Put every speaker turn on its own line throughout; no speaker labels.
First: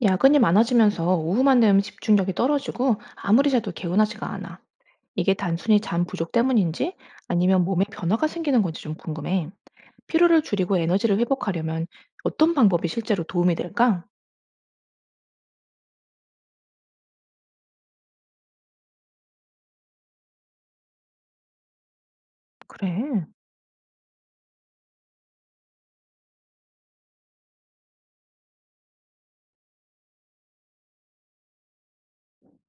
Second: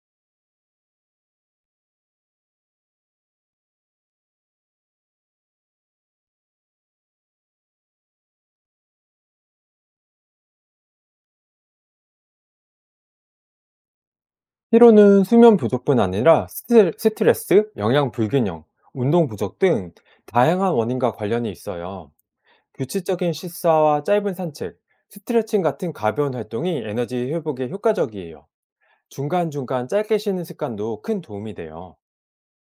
야근이 많아지면서 오후만 되면 집중력이 떨어지고 아무리 자도 개운하지가 않아. 이게 단순히 잠 부족 때문인지 아니면 몸에 변화가 생기는 건지 좀 궁금해. 피로를 줄이고 에너지를 회복하려면 어떤 방법이 실제로 도움이 될까?
피로는 수면 부족뿐 아니라 스트레스, 영양 불균형, 운동 부족 등 다양한 원인과 관련이 있어요.
그래.
규칙적인 식사와 짧은 산책, 스트레칭 같은 가벼운 활동이 에너지 회복에 효과적이에요. 중간중간 짧게 쉬는 습관도 큰 도움이 돼요.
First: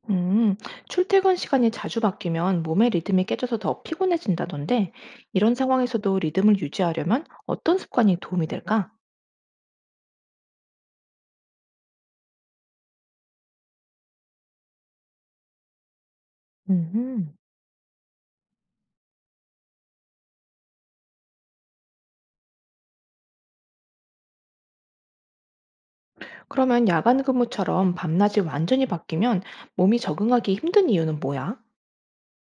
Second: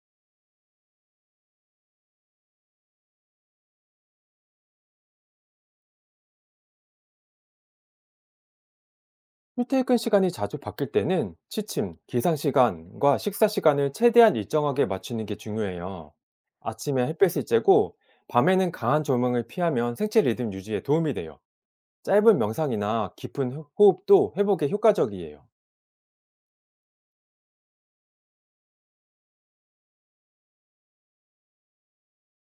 음, 출퇴근 시간이 자주 바뀌면 몸의 리듬이 깨져서 더 피곤해진다던데 이런 상황에서도 리듬을 유지하려면 어떤 습관이 도움이 될까?
출퇴근 시간이 자주 바뀔 때는 취침, 기상 시간과 식사 시간을 최대한 일정하게 맞추는 게 중요해요. 아침에
음.
햇볕을 쬐고 밤에는 강한 조명을 피하면 생체 리듬 유지에 도움이 돼요. 짧은 명상이나 깊은 호흡도 회복에 효과적이에요.
그러면 야간 근무처럼 밤낮이 완전히 바뀌면 몸이 적응하기 힘든 이유는 뭐야?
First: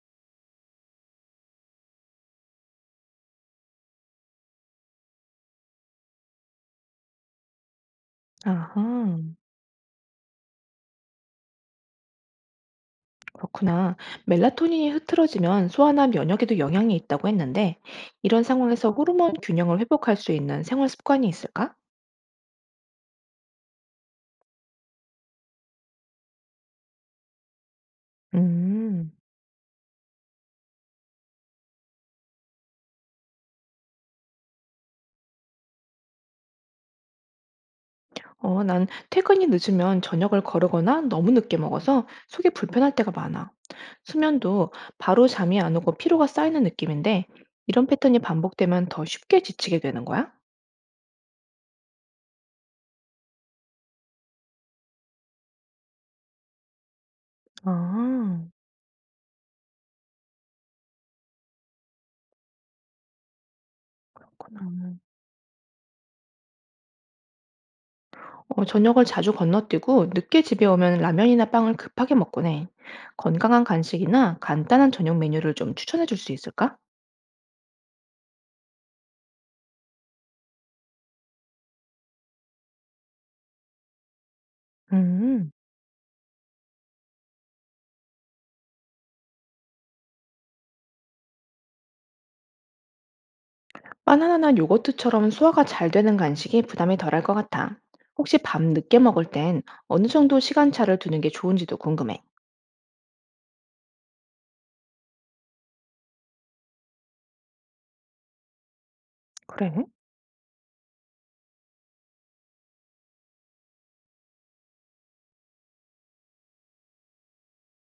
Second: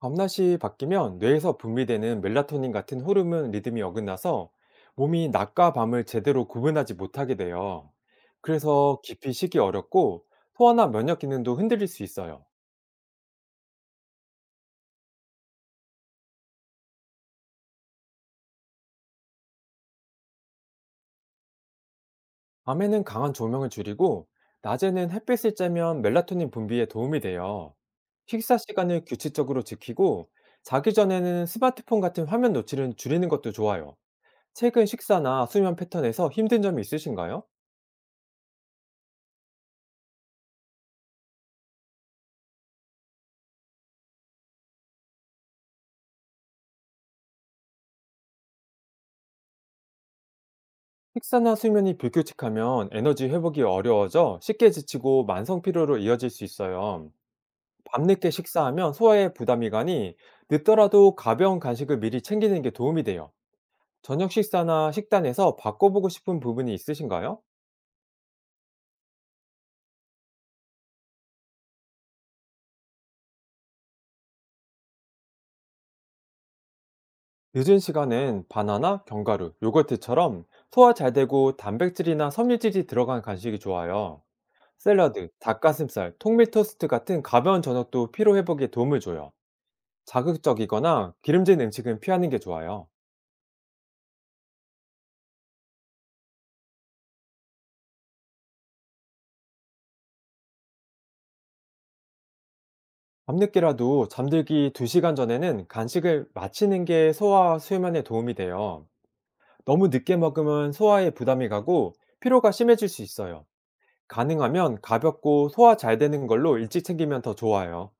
밤낮이 바뀌면 뇌에서 분비되는 멜라토닌 같은 호르몬 리듬이 어긋나서 몸이 낮과 밤을 제대로 구분하지 못하게 돼요. 그래서
아하,
깊이 쉬기 어렵고 소화나 면역 기능도 흔들릴 수 있어요.
그렇구나. 멜라토닌이 흐트러지면 소화나 면역에도 영향이 있다고 했는데, 이런 상황에서 호르몬 균형을 회복할 수 있는 생활 습관이 있을까?
밤에는 강한 조명을 줄이고 낮에는 햇빛을 쬐면 멜라토닌 분비에 도움이 돼요. 식사 시간을
음,
규칙적으로 지키고 자기 전에는 스마트폰 같은 화면 노출은 줄이는 것도 좋아요. 최근 식사나 수면 패턴에서 힘든 점이 있으신가요?
어, 난 퇴근이 늦으면 저녁을 거르거나 너무 늦게 먹어서 속이 불편할 때가 많아. 수면도 바로 잠이 안 오고 피로가 쌓이는 느낌인데, 이런 패턴이 반복되면 더 쉽게 지치게 되는 거야?
식사나 수면이 불규칙하면 에너지 회복이 어려워져 쉽게 지치고 만성 피로로 이어질 수 있어요. 밤늦게
아,
식사하면 소화에 부담이 가니 늦더라도 가벼운 간식을 미리 챙기는 게 도움이 돼요. 저녁
그렇구나.
식사나 식단에서 바꿔보고 싶은 부분이 있으신가요?
어, 저녁을 자주 건너뛰고 늦게 집에 오면 라면이나 빵을 급하게 먹곤 해. 건강한 간식이나 간단한 저녁 메뉴를 좀 추천해 줄 수 있을까?
늦은 시간엔 바나나, 견과류, 요거트처럼 소화 잘 되고 단백질이나 섬유질이 들어간 간식이 좋아요. 샐러드,
음,
닭가슴살, 통밀 토스트 같은 가벼운 저녁도 피로 회복에 도움을 줘요. 자극적이거나 기름진 음식은 피하는 게 좋아요.
바나나나 요거트처럼 소화가 잘 되는 간식이 부담이 덜할 것 같아. 혹시 밤 늦게 먹을 땐 어느 정도 시간차를 두는 게 좋은지도 궁금해.
밤늦게라도 잠들기 2시간 전에는 간식을 마치는 게 소화 수면에 도움이 돼요.
그래?
너무 늦게 먹으면 소화에 부담이 가고 피로가 심해질 수 있어요. 가능하면 가볍고 소화 잘 되는 걸로 일찍 챙기면 더 좋아요.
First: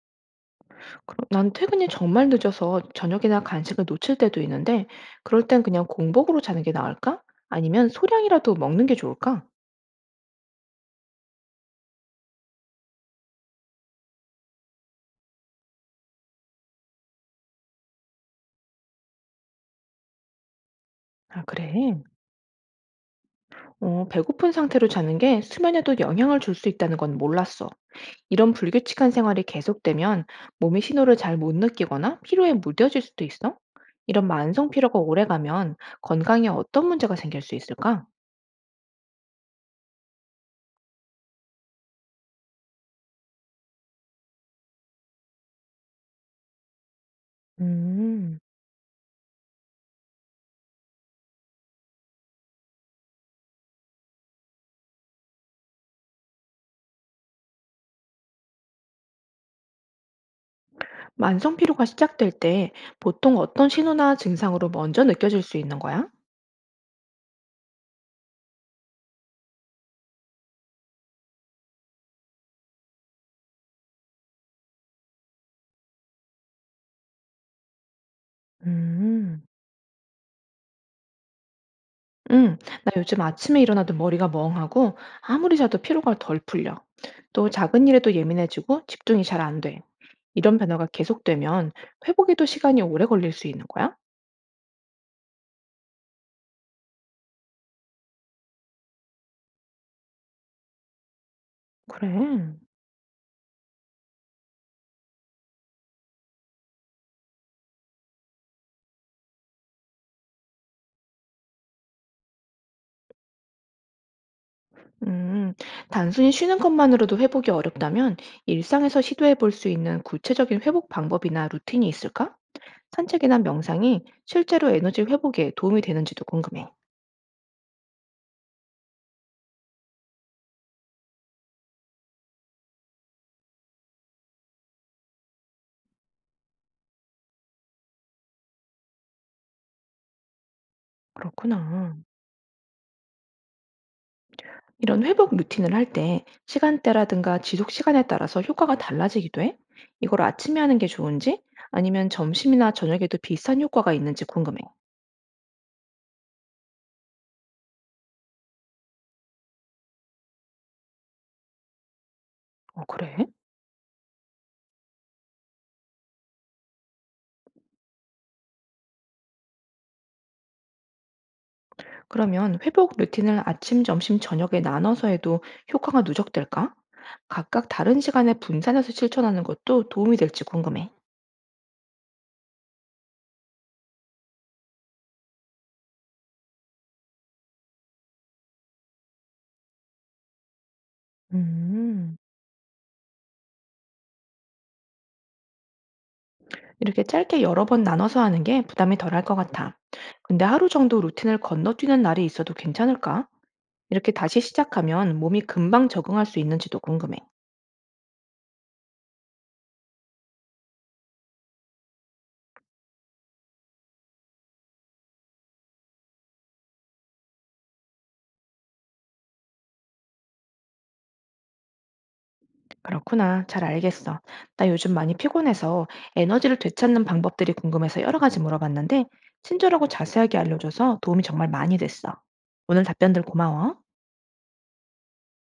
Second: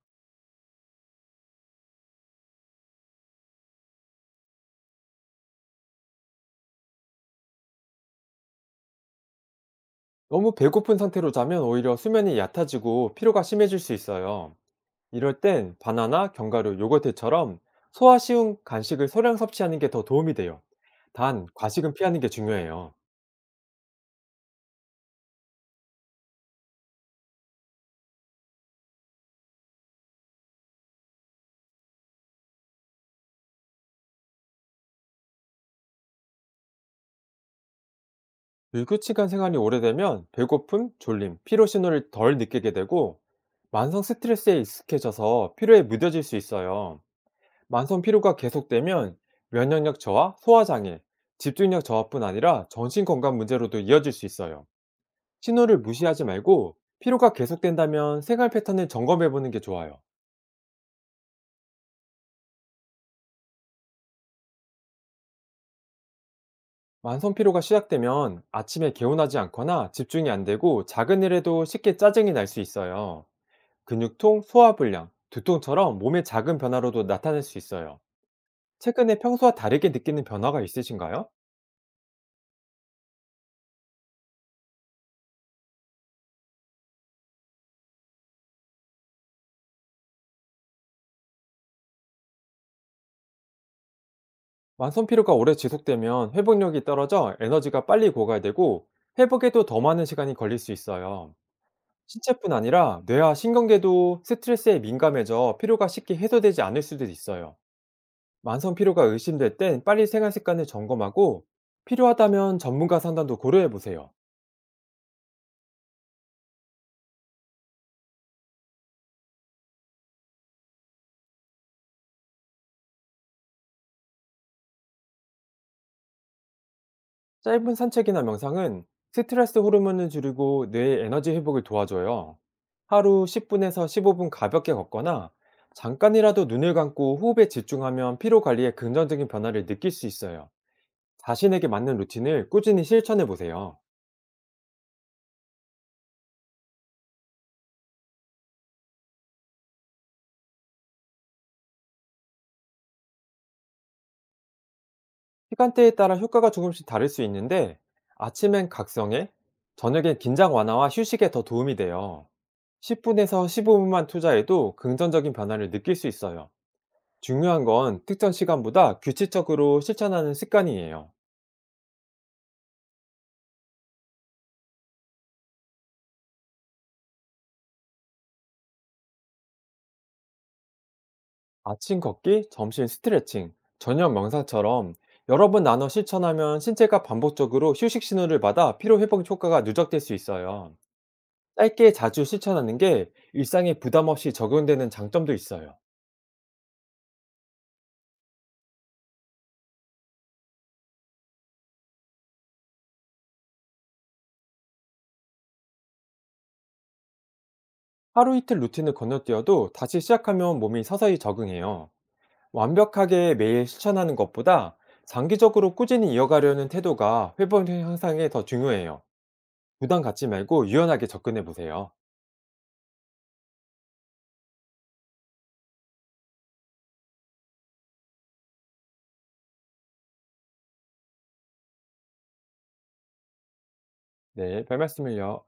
그럼 난 퇴근이 정말 늦어서 저녁이나 간식을 놓칠 때도 있는데, 그럴 땐 그냥 공복으로 자는 게 나을까? 아니면 소량이라도 먹는 게 좋을까?
너무 배고픈 상태로 자면 오히려 수면이 얕아지고 피로가 심해질 수 있어요. 이럴 땐 바나나, 견과류, 요거트처럼 소화 쉬운 간식을 소량 섭취하는 게 더 도움이 돼요.
아,
단, 과식은
그래?
피하는 게 중요해요.
어, 배고픈 상태로 자는 게 수면에도 영향을 줄 수 있다는 건 몰랐어. 이런 불규칙한 생활이 계속되면 몸이 신호를 잘 못 느끼거나 피로에 무뎌질 수도 있어? 이런 만성 피로가 오래가면 건강에 어떤 문제가 생길 수 있을까?
불규칙한 생활이 오래되면 배고픔, 졸림, 피로 신호를 덜 느끼게 되고 만성 스트레스에 익숙해져서 피로에 무뎌질 수 있어요. 만성 피로가
음,
계속되면 면역력 저하, 소화 장애, 집중력 저하뿐 아니라 정신 건강 문제로도 이어질 수 있어요. 신호를 무시하지 말고 피로가 계속된다면 생활 패턴을 점검해 보는 게 좋아요.
만성 피로가 시작될 때 보통 어떤 신호나 증상으로 먼저 느껴질 수 있는 거야?
만성 피로가 시작되면 아침에 개운하지 않거나 집중이 안 되고 작은 일에도 쉽게 짜증이 날 수 있어요. 근육통, 소화불량, 두통처럼 몸의 작은 변화로도 나타날 수 있어요. 최근에
음,
평소와 다르게 느끼는 변화가 있으신가요?
응, 나 요즘 아침에 일어나도 머리가 멍하고 아무리 자도 피로가 덜 풀려. 또 작은 일에도 예민해지고 집중이 잘 안 돼. 이런 변화가 계속되면 회복에도 시간이 오래 걸릴 수 있는 거야?
만성 피로가 오래 지속되면 회복력이 떨어져 에너지가 빨리 고갈되고 회복에도 더 많은 시간이 걸릴 수 있어요. 신체뿐
그래.
아니라 뇌와 신경계도 스트레스에 민감해져 피로가 쉽게 해소되지 않을 수도 있어요. 만성 피로가 의심될 땐 빨리 생활 습관을 점검하고 필요하다면 전문가 상담도 고려해 보세요.
음, 단순히 쉬는 것만으로도 회복이 어렵다면 일상에서 시도해 볼 수 있는 구체적인 회복 방법이나 루틴이 있을까? 산책이나 명상이 실제로 에너지 회복에 도움이 되는지도 궁금해.
짧은 산책이나 명상은 스트레스 호르몬을 줄이고 뇌의 에너지 회복을 도와줘요. 하루 10분에서 15분 가볍게 걷거나 잠깐이라도 눈을 감고 호흡에 집중하면 피로 관리에 긍정적인 변화를 느낄 수 있어요. 자신에게
그렇구나.
맞는 루틴을 꾸준히 실천해 보세요.
이런 회복 루틴을 할 때 시간대라든가 지속 시간에 따라서 효과가 달라지기도 해? 이걸 아침에 하는 게 좋은지 아니면 점심이나 저녁에도 비슷한 효과가 있는지 궁금해.
시간대에 따라 효과가 조금씩 다를 수 있는데 아침엔 각성에, 저녁엔 긴장 완화와 휴식에 더 도움이 돼요.
어, 그래?
10분에서 15분만 투자해도 긍정적인 변화를 느낄 수 있어요. 중요한 건 특정 시간보다 규칙적으로 실천하는 습관이에요.
그러면 회복 루틴을 아침, 점심, 저녁에 나눠서 해도 효과가 누적될까? 각각 다른 시간에 분산해서 실천하는 것도 도움이 될지 궁금해.
아침 걷기, 점심 스트레칭, 저녁 명상처럼 여러 번 나눠 실천하면 신체가 반복적으로 휴식 신호를 받아 피로 회복 효과가 누적될 수 있어요. 짧게
음,
자주 실천하는 게 일상에 부담 없이 적용되는 장점도 있어요.
이렇게 짧게 여러 번 나눠서 하는 게 부담이 덜할 것 같아. 근데 하루 정도 루틴을 건너뛰는 날이 있어도 괜찮을까? 이렇게 다시 시작하면 몸이 금방 적응할 수 있는지도 궁금해.
하루 이틀 루틴을 건너뛰어도 다시 시작하면 몸이 서서히 적응해요. 완벽하게 매일 실천하는 것보다 장기적으로 꾸준히 이어가려는 태도가 회복 향상에 더 중요해요. 부담 갖지 말고 유연하게 접근해 보세요.
그렇구나. 잘 알겠어. 나 요즘 많이 피곤해서 에너지를 되찾는 방법들이 궁금해서 여러 가지 물어봤는데, 친절하고 자세하게 알려줘서 도움이 정말 많이 됐어. 오늘 답변들 고마워.
네, 별 말씀을요.